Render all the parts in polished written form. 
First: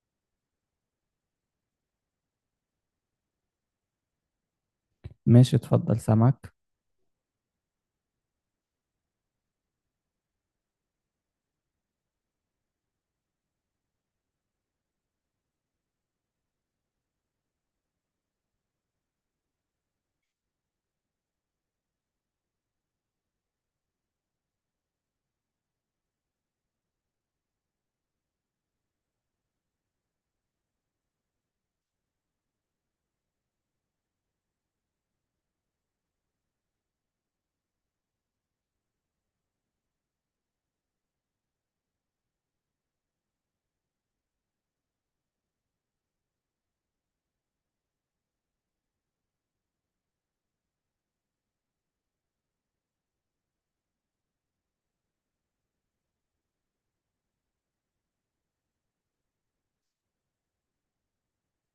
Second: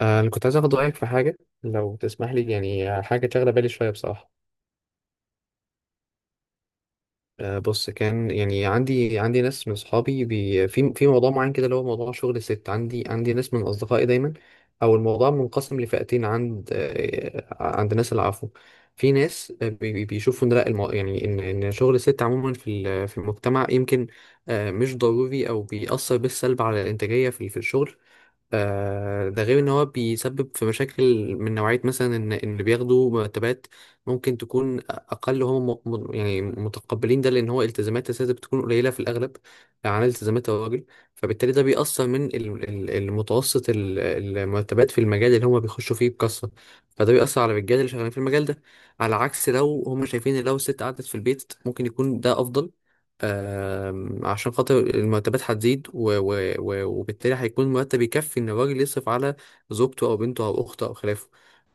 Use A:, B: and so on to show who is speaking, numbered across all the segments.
A: أنا كنت عايز أخد رأيك في حاجة، لو تسمح لي، يعني حاجة شاغلة بالي شوية بصراحة.
B: ماشي، اتفضل، سامعك.
A: بص، كان يعني عندي ناس من أصحابي بي في في موضوع معين كده، اللي هو موضوع شغل الست. عندي ناس من أصدقائي دايما، أو الموضوع منقسم لفئتين. عند ناس، العفو، في ناس بيشوفوا إن لا يعني إن شغل الست عموما في المجتمع يمكن مش ضروري، أو بيأثر بالسلب على الإنتاجية في الشغل. ده غير ان هو بيسبب في مشاكل من نوعية، مثلا ان اللي بياخدوا مرتبات ممكن تكون اقل، هم يعني متقبلين ده، لان هو التزامات السياسة بتكون قليلة في الاغلب عن التزامات الراجل. فبالتالي ده بيأثر من المتوسط المرتبات في المجال اللي هم بيخشوا فيه بكثرة، فده بيأثر على الرجاله اللي شغالين في المجال ده. على عكس لو هم شايفين إن لو الست قعدت في البيت ممكن يكون ده افضل، عشان خاطر المرتبات هتزيد وبالتالي هيكون مرتب يكفي ان الراجل يصرف على زوجته او بنته او اخته او خلافه،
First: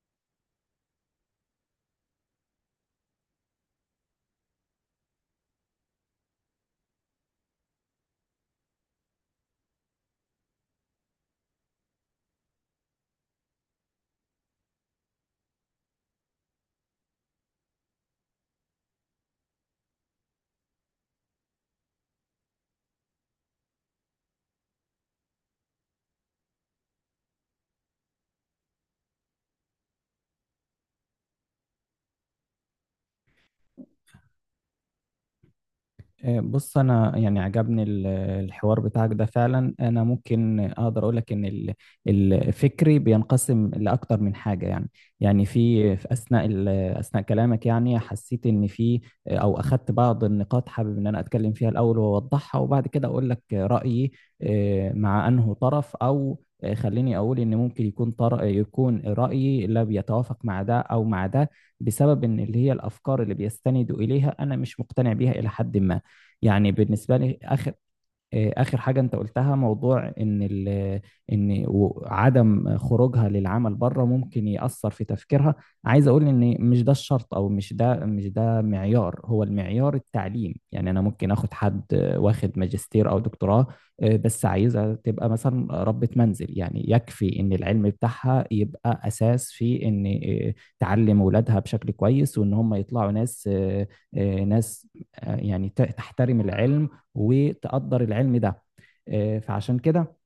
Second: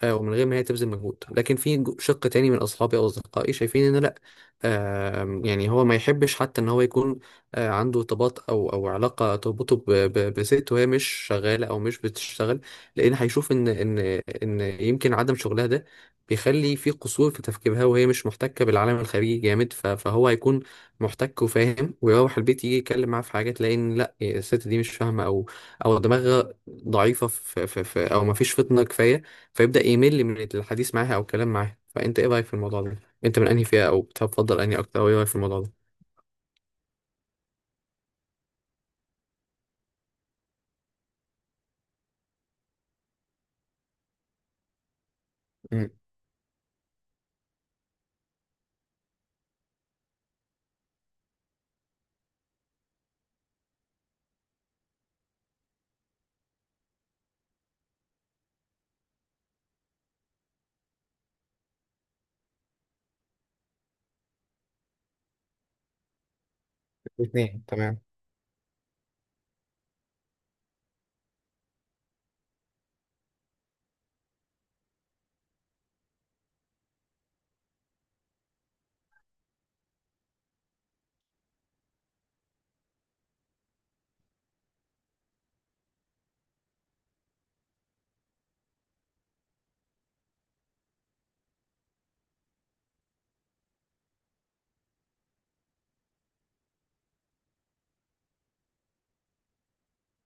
A: ومن غير ما هي تبذل مجهود. لكن في شق تاني من اصحابي او اصدقائي شايفين ان لا، يعني هو ما يحبش حتى ان هو يكون عنده ارتباط، او علاقه تربطه بست وهي مش شغاله او مش بتشتغل، لان هيشوف ان يمكن عدم شغلها ده بيخلي في قصور في تفكيرها، وهي مش محتكه بالعالم الخارجي جامد. فهو هيكون محتك وفاهم ويروح البيت، يجي يتكلم معاه في حاجة تلاقي ان لا الست دي مش فاهمة، او او دماغها ضعيفة في في في او ما فيش فطنة كفاية، فيبدأ يمل من الحديث معاها او الكلام معاها. فانت ايه رأيك في الموضوع ده؟ انت من انهي فئة، او بتفضل انهي اكتر، او ايه رأيك في الموضوع ده؟
B: بص، انا يعني عجبني الحوار بتاعك ده فعلا. انا ممكن اقدر اقول لك ان الفكري بينقسم لاكتر من حاجه يعني. يعني
A: مم.
B: في اثناء كلامك يعني حسيت ان في، او اخدت بعض النقاط حابب ان انا اتكلم فيها الاول واوضحها وبعد كده اقول لك رايي. مع انه طرف او خليني اقول ان ممكن يكون رايي لا بيتوافق مع ده او مع ده، بسبب ان اللي هي الافكار اللي بيستندوا اليها انا مش مقتنع بيها الى حد ما. يعني بالنسبه لي
A: الاثنين
B: اخر
A: تمام.
B: آه، آخر حاجة أنت قلتها، موضوع إن عدم خروجها للعمل بره ممكن يأثر في تفكيرها. عايز أقول إن مش ده الشرط، أو مش ده معيار، هو المعيار التعليم. يعني أنا ممكن آخد حد واخد ماجستير أو دكتوراه. بس عايزة تبقى مثلا ربة منزل، يعني يكفي إن العلم بتاعها يبقى أساس في إن آه، تعلم ولادها بشكل كويس، وإن هم يطلعوا ناس يعني تحترم العلم وتقدر العلم ده. آه، فعشان كده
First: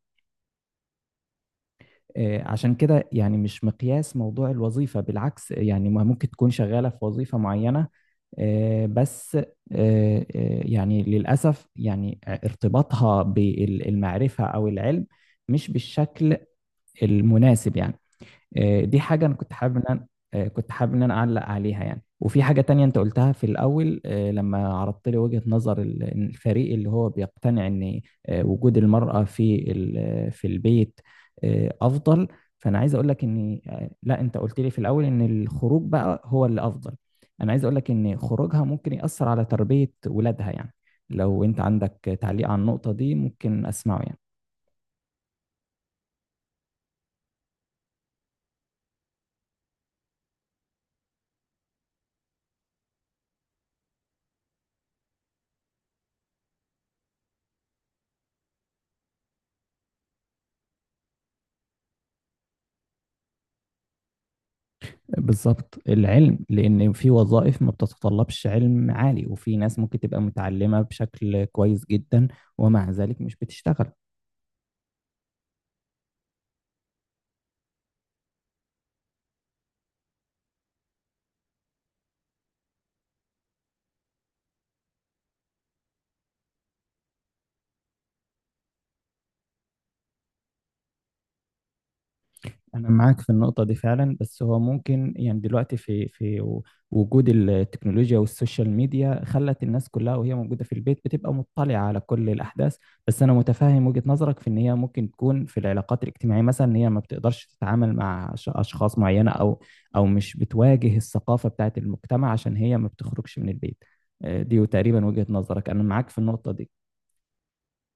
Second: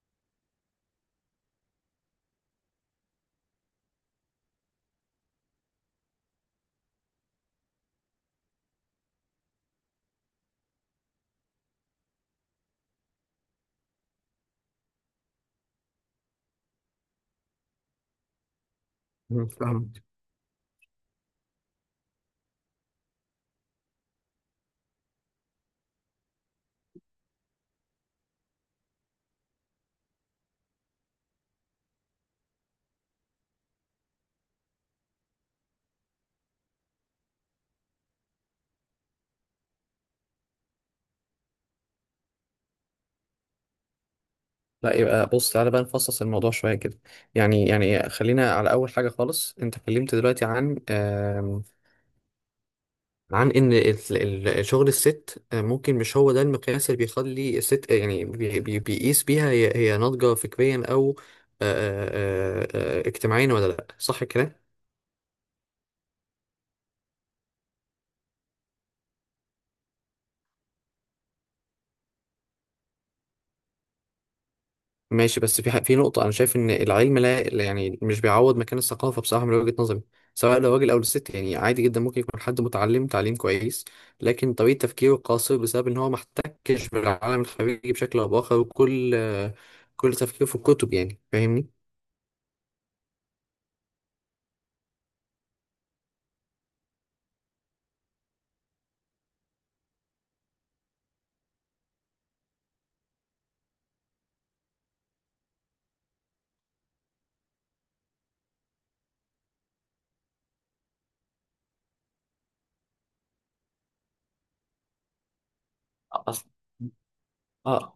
B: آه، عشان كده يعني مش مقياس موضوع الوظيفة، بالعكس يعني ما ممكن تكون شغالة في وظيفة معينة، بس آه، يعني للأسف يعني ارتباطها بالمعرفة أو العلم مش بالشكل المناسب يعني. دي حاجة أنا
A: مم،
B: كنت حابب إن
A: فهمت.
B: أنا آه، كنت حابب إن أنا أعلق عليها يعني. وفي حاجة تانية أنت قلتها في الأول، لما عرضت لي وجهة نظر إن الفريق اللي هو بيقتنع إن وجود المرأة في البيت أفضل. فأنا عايز أقول لك إن، لا، أنت قلت لي في الأول إن الخروج بقى هو اللي أفضل. أنا عايز أقول لك إن خروجها ممكن يأثر على تربية ولادها يعني. لو أنت عندك تعليق على النقطة دي ممكن أسمعه يعني.
A: لا، يبقى بص تعالى بقى نفصص الموضوع شوية كده. يعني خلينا على أول حاجة خالص. أنت اتكلمت دلوقتي عن ان شغل الست ممكن مش هو ده المقياس اللي بيخلي الست، يعني بيقيس بيها هي ناضجة فكريا، او آه، آه، اجتماعيا، ولا لا، صح كده؟
B: بالظبط، العلم، لان في وظائف ما بتتطلبش علم عالي، وفي ناس ممكن تبقى متعلمة بشكل كويس جدا ومع ذلك مش بتشتغل.
A: ماشي، بس في في نقطة انا شايف ان العلم، لا يعني مش بيعوض مكان الثقافة بصراحة من وجهة نظري، سواء لو راجل او للست. يعني عادي جدا ممكن يكون حد متعلم تعليم كويس، لكن طريقة تفكيره قاصر بسبب ان هو ما احتكش بالعالم الخارجي بشكل او باخر، وكل كل تفكيره في الكتب، يعني فاهمني.
B: أنا معاك في النقطة دي فعلا، بس هو ممكن يعني دلوقتي في وجود التكنولوجيا والسوشيال ميديا خلت الناس كلها وهي موجودة في البيت بتبقى مطلعة على كل الأحداث. بس أنا متفهم وجهة نظرك في إن هي ممكن تكون في العلاقات الاجتماعية مثلا، إن هي ما بتقدرش تتعامل مع أشخاص معينة، أو مش بتواجه الثقافة بتاعت المجتمع عشان هي ما بتخرجش من البيت. دي تقريبا وجهة نظرك، أنا معاك في النقطة دي.
A: أصلا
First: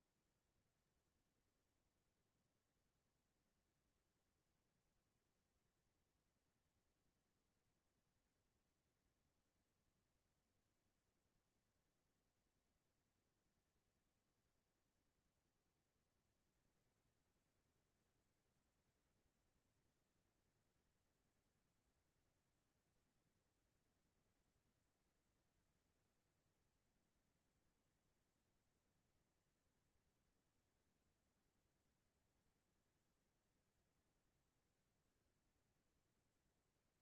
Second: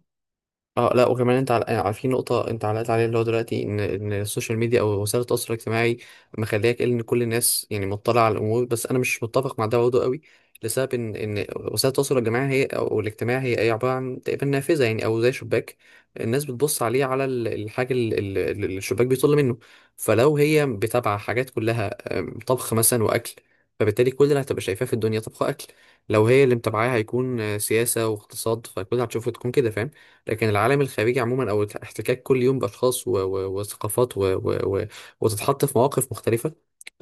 A: اه لا، وكمان انت يعني في نقطة انت علقت عليها، اللي هو دلوقتي ان السوشيال ميديا او وسائل التواصل الاجتماعي مخلياك إيه، ان كل الناس يعني مطلعة على الامور. بس انا مش متفق مع ده برضه قوي، لسبب ان وسائل التواصل الجماعي هي، او الاجتماعي، هي عبارة عن تقريبا نافذة، يعني او زي شباك الناس بتبص عليه، على الحاجة اللي الشباك بيطل منه. فلو هي بتابعة حاجات كلها طبخ مثلا واكل، فبالتالي كل اللي هتبقى شايفاه في الدنيا طبخ اكل. لو هي اللي متابعاها هيكون سياسة واقتصاد، فكل اللي هتشوفه تكون كده، فاهم. لكن العالم الخارجي عموما، او الاحتكاك كل يوم باشخاص وثقافات وتتحط في مواقف مختلفه،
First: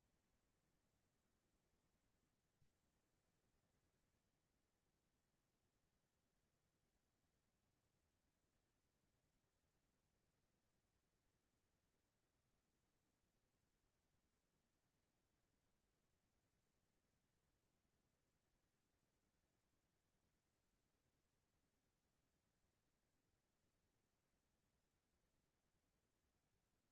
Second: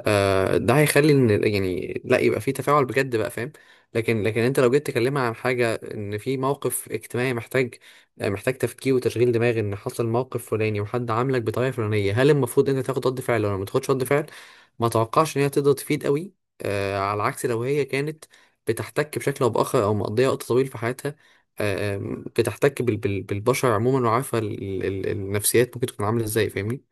A: ده هيخلي ان يعني لا يبقى في تفاعل بجد، بقى فاهم. لكن انت لو جيت تكلمها عن حاجه، ان في موقف اجتماعي محتاج محتاج تفكير وتشغيل دماغ، ان حصل موقف فلاني وحد عاملك بطريقه فلانيه، هل المفروض انت تاخد رد فعل ولا ما تاخدش رد فعل؟ ما توقعش ان هي تقدر تفيد قوي، على عكس لو هي كانت بتحتك بشكل او باخر، او مقضيه وقت طويل في حياتها، آه، آم، بتحتك بالبشر عموما، وعارفه النفسيات ممكن تكون عامله ازاي، فاهمني.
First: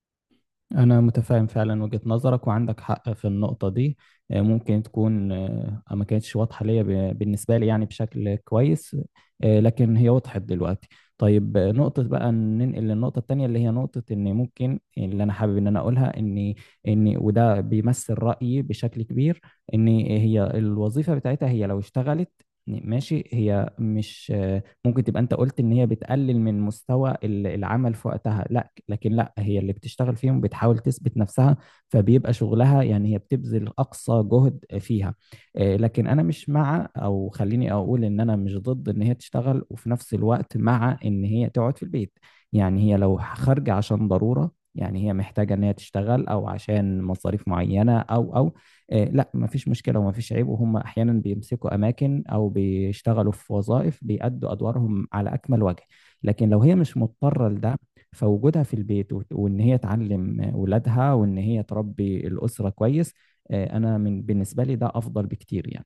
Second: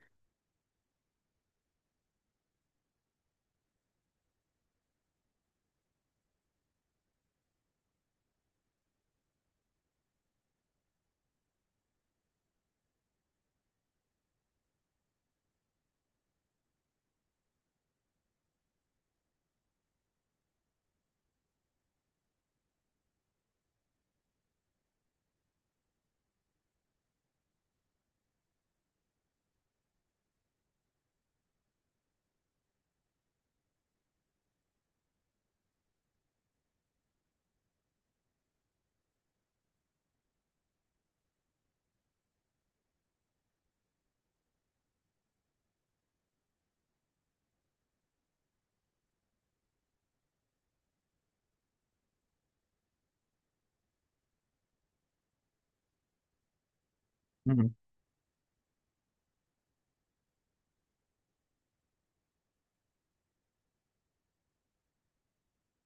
B: أنا متفاهم فعلا وجهة نظرك وعندك حق في النقطة دي. ممكن تكون ما كانتش واضحة ليا بالنسبة لي يعني بشكل كويس، لكن هي وضحت دلوقتي. طيب. نقطة، بقى ننقل للنقطة التانية اللي هي نقطة إن ممكن، اللي أنا حابب إن أنا أقولها، إن وده بيمثل رأيي بشكل كبير، إن هي الوظيفة بتاعتها، هي لو اشتغلت ماشي، هي مش ممكن تبقى، انت قلت ان هي بتقلل من مستوى العمل في وقتها، لا. لكن لا، هي اللي بتشتغل فيهم بتحاول تثبت نفسها، فبيبقى شغلها يعني هي بتبذل أقصى جهد فيها. لكن أنا مش مع، أو خليني أقول إن أنا مش ضد إن هي تشتغل وفي نفس الوقت مع إن هي تقعد في البيت. يعني هي لو خارجة عشان ضرورة، يعني هي محتاجة إن هي تشتغل أو عشان مصاريف معينة، أو أو لا مفيش مشكلة ومفيش عيب، وهم أحيانا بيمسكوا أماكن أو بيشتغلوا في وظائف بيأدوا أدوارهم على أكمل وجه. لكن لو هي مش مضطرة لده، فوجودها في البيت وان هي تعلم ولادها وان هي تربي الأسرة كويس، انا بالنسبة لي ده افضل بكتير يعني.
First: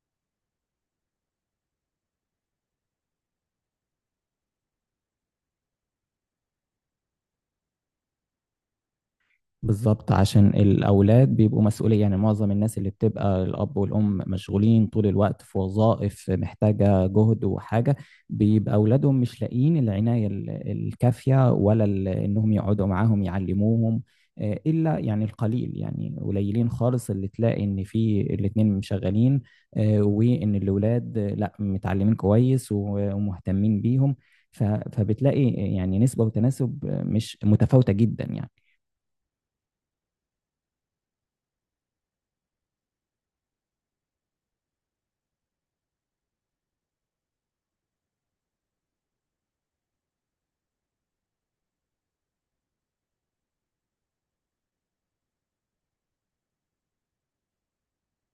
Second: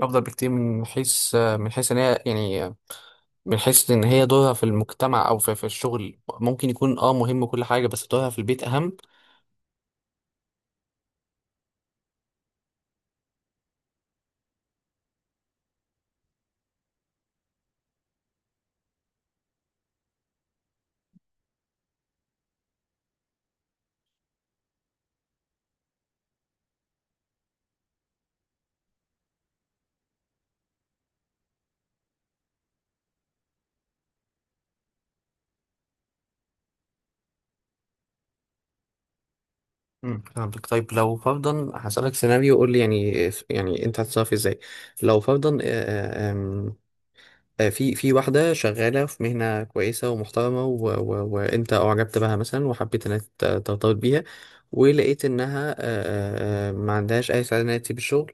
A: افضل بكتير، من حيث من حيث ان هي يعني من حيث ان هي دورها في المجتمع او في الشغل ممكن يكون اه مهم وكل حاجه، بس دورها في البيت اهم.
B: بالظبط، عشان الأولاد بيبقوا مسؤولية يعني. معظم الناس اللي بتبقى الأب والأم مشغولين طول الوقت في وظائف محتاجة جهد وحاجة، بيبقى أولادهم مش لاقيين العناية الكافية، ولا إنهم يقعدوا معاهم يعلموهم. إلا يعني القليل، يعني قليلين خالص اللي تلاقي إن في الاتنين مشغلين وإن الأولاد لا متعلمين كويس ومهتمين بيهم. فبتلاقي يعني نسبة وتناسب مش متفاوتة جدا يعني.
A: امم، فهمتك. طيب، لو فرضا هسألك سيناريو، قول لي يعني، يعني انت هتتصرف ازاي لو فرضا آه، آم، آه، في واحدة شغالة في مهنة كويسة ومحترمة وأنت أعجبت بها مثلا، وحبيت إنك ترتبط بيها، ولقيت إنها ما عندهاش أي سعادة إنها تسيب الشغل.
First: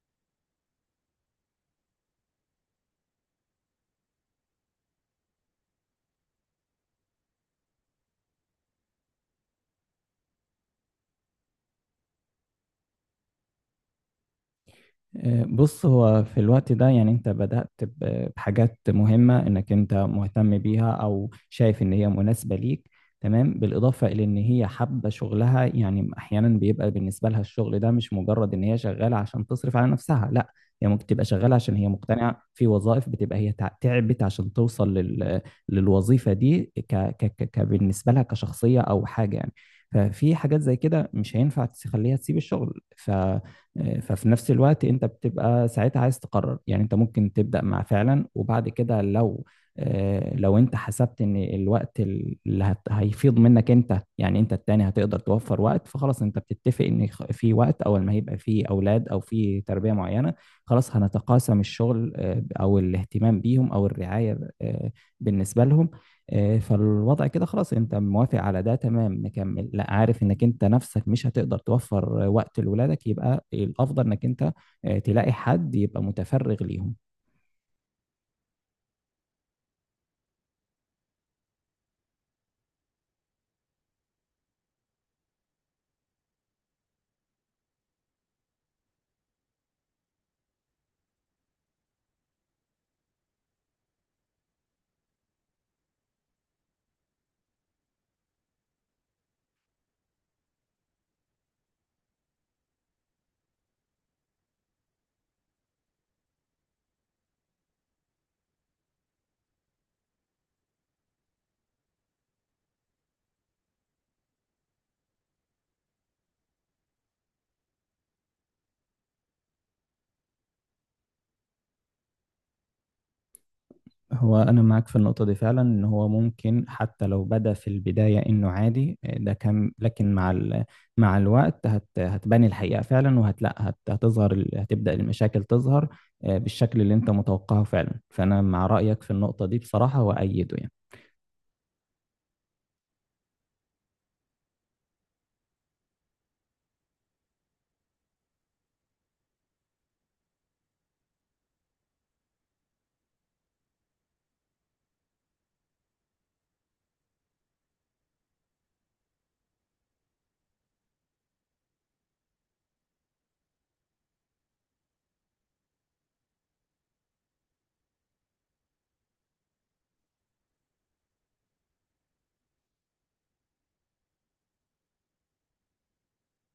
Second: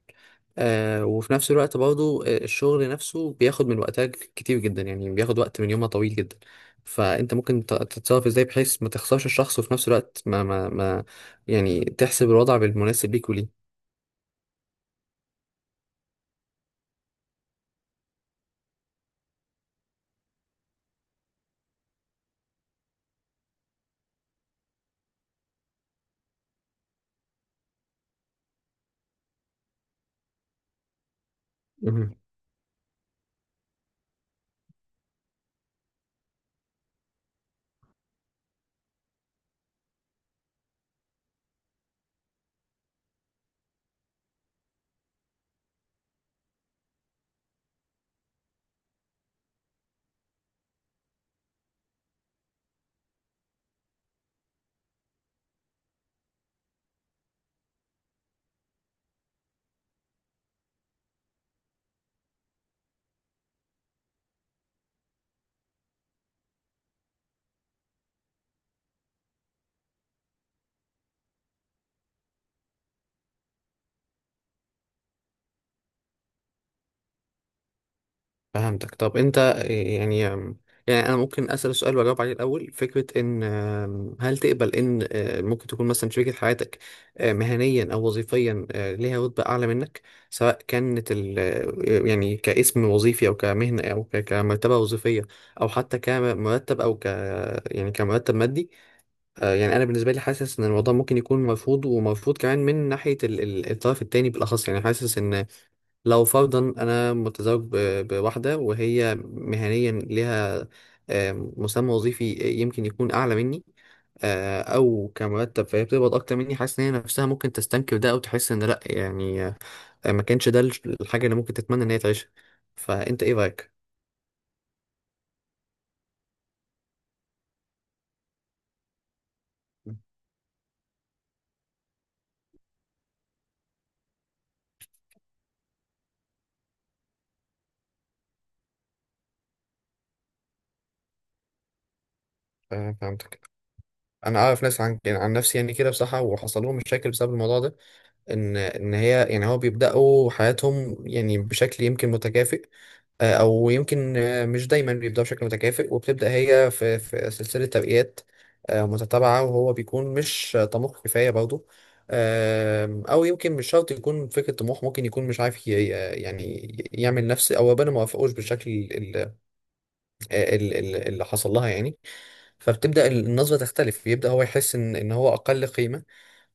A: وفي نفس الوقت برضو الشغل نفسه بياخد من وقتها كتير جدا، يعني بياخد وقت من يومها طويل جدا. فأنت ممكن تتصرف إزاي بحيث ما تخسرش الشخص، وفي نفس الوقت ما يعني تحسب الوضع بالمناسب ليك؟
B: بص، هو في الوقت ده يعني انت بدأت بحاجات مهمة انك انت مهتم بيها او شايف ان هي مناسبة ليك، تمام، بالإضافة إلى إن هي حابة شغلها. يعني أحيانا بيبقى بالنسبة لها الشغل ده مش مجرد إن هي شغالة عشان تصرف على نفسها، لا، هي ممكن تبقى شغالة عشان هي
A: وليه.
B: مقتنعة في وظائف، بتبقى هي تعبت عشان توصل للوظيفة دي بالنسبة لها كشخصية أو حاجة يعني. ففي حاجات زي كده مش هينفع تخليها تسيب الشغل. ف... آه، ففي نفس الوقت انت بتبقى ساعتها عايز تقرر يعني. انت ممكن تبدأ مع فعلا، وبعد كده لو انت حسبت ان الوقت اللي هيفيض منك انت، يعني انت التاني هتقدر توفر وقت، فخلاص انت بتتفق ان في وقت اول ما هيبقى في اولاد او في تربية معينة، خلاص هنتقاسم الشغل او الاهتمام بيهم او الرعاية بالنسبة لهم. فالوضع كده خلاص انت موافق على ده، تمام نكمل. لا، عارف انك انت نفسك مش هتقدر توفر وقت لولادك، يبقى الافضل انك انت تلاقي حد يبقى متفرغ ليهم.
A: فهمتك. طب انت يعني، يعني انا ممكن اسال سؤال واجاوب عليه الاول: فكره ان هل تقبل ان ممكن تكون مثلا شريكه حياتك مهنيا او وظيفيا ليها رتبه اعلى منك، سواء كانت ال آه، يعني كاسم وظيفي او كمهنه، او كمرتبه وظيفيه، او حتى كمرتب، او يعني كمرتب مادي؟ يعني انا بالنسبه لي حاسس ان الموضوع ممكن يكون مرفوض، ومرفوض كمان من ناحيه الطرف التاني بالاخص. يعني حاسس ان لو فرضا انا متزوج بواحده، وهي مهنيا لها مسمى وظيفي يمكن يكون اعلى مني، او كمرتب، فهي بتقبض اكتر مني، حاسس ان هي نفسها ممكن تستنكر ده، او تحس ان لا، يعني ما كانش ده الحاجه اللي ممكن تتمنى ان هي تعيشها. فانت ايه رايك؟
B: هو أنا معاك في النقطة دي فعلا، إن هو ممكن حتى لو بدأ في البداية إنه عادي، ده كان، لكن مع الوقت هتبان الحقيقة فعلا، وهتلاقي هتبدأ المشاكل تظهر بالشكل اللي أنت متوقعه فعلا. فأنا مع رأيك في النقطة دي بصراحة وأيده يعني.
A: فهمتك. انا اعرف ناس، عن يعني عن نفسي يعني كده بصراحه، وحصل لهم مشاكل بسبب الموضوع ده. ان هي يعني هو بيبداوا حياتهم يعني بشكل يمكن متكافئ، او يمكن مش دايما بيبداوا بشكل متكافئ، وبتبدا هي في سلسله تبقيات متتابعه، وهو بيكون مش طموح كفايه برضه. او يمكن مش شرط يكون فكره طموح، ممكن يكون مش عارف يعني يعمل نفس، او ربنا ما وافقوش بالشكل اللي حصل لها يعني. فبتبدا النظره تختلف، بيبدا هو يحس ان هو اقل قيمه.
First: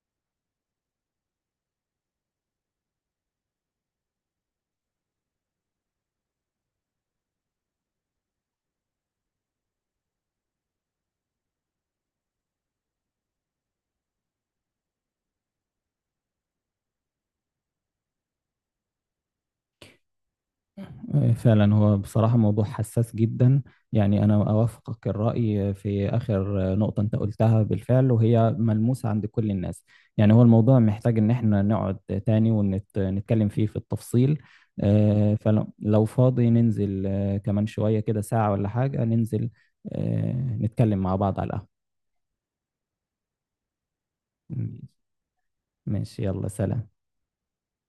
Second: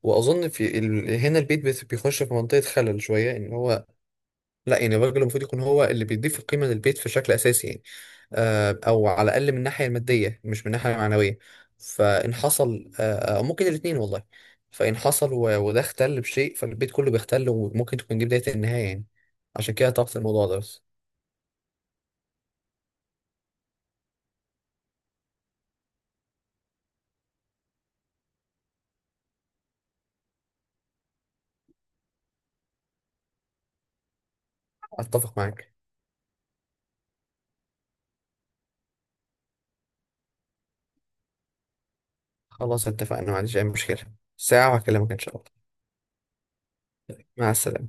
A: واظن في هنا البيت بيخش في منطقه خلل شويه، ان هو لا، يعني الراجل المفروض يكون هو اللي بيضيف القيمه للبيت في شكل اساسي يعني، او على الاقل من الناحيه الماديه مش من الناحيه المعنويه. فان حصل او ممكن الاثنين، والله. فان حصل وده اختل بشيء، فالبيت كله بيختل، وممكن تكون دي بدايه النهايه يعني. عشان كده طرحت الموضوع ده، بس.
B: فعلا، هو بصراحة موضوع حساس جدا. يعني أنا أوافقك الرأي في آخر نقطة أنت قلتها بالفعل وهي ملموسة عند كل الناس. يعني هو الموضوع محتاج إن إحنا نقعد تاني ونتكلم فيه في التفصيل.
A: اتفق معاك.
B: فلو فاضي ننزل كمان شوية كده، ساعة ولا حاجة، ننزل آه، نتكلم مع بعض على
A: خلاص اتفقنا، ما عنديش اي مشكله. ساعه
B: القهوة.
A: وهكلمك ان شاء الله.
B: ماشي، يلا سلام.
A: مع السلامه.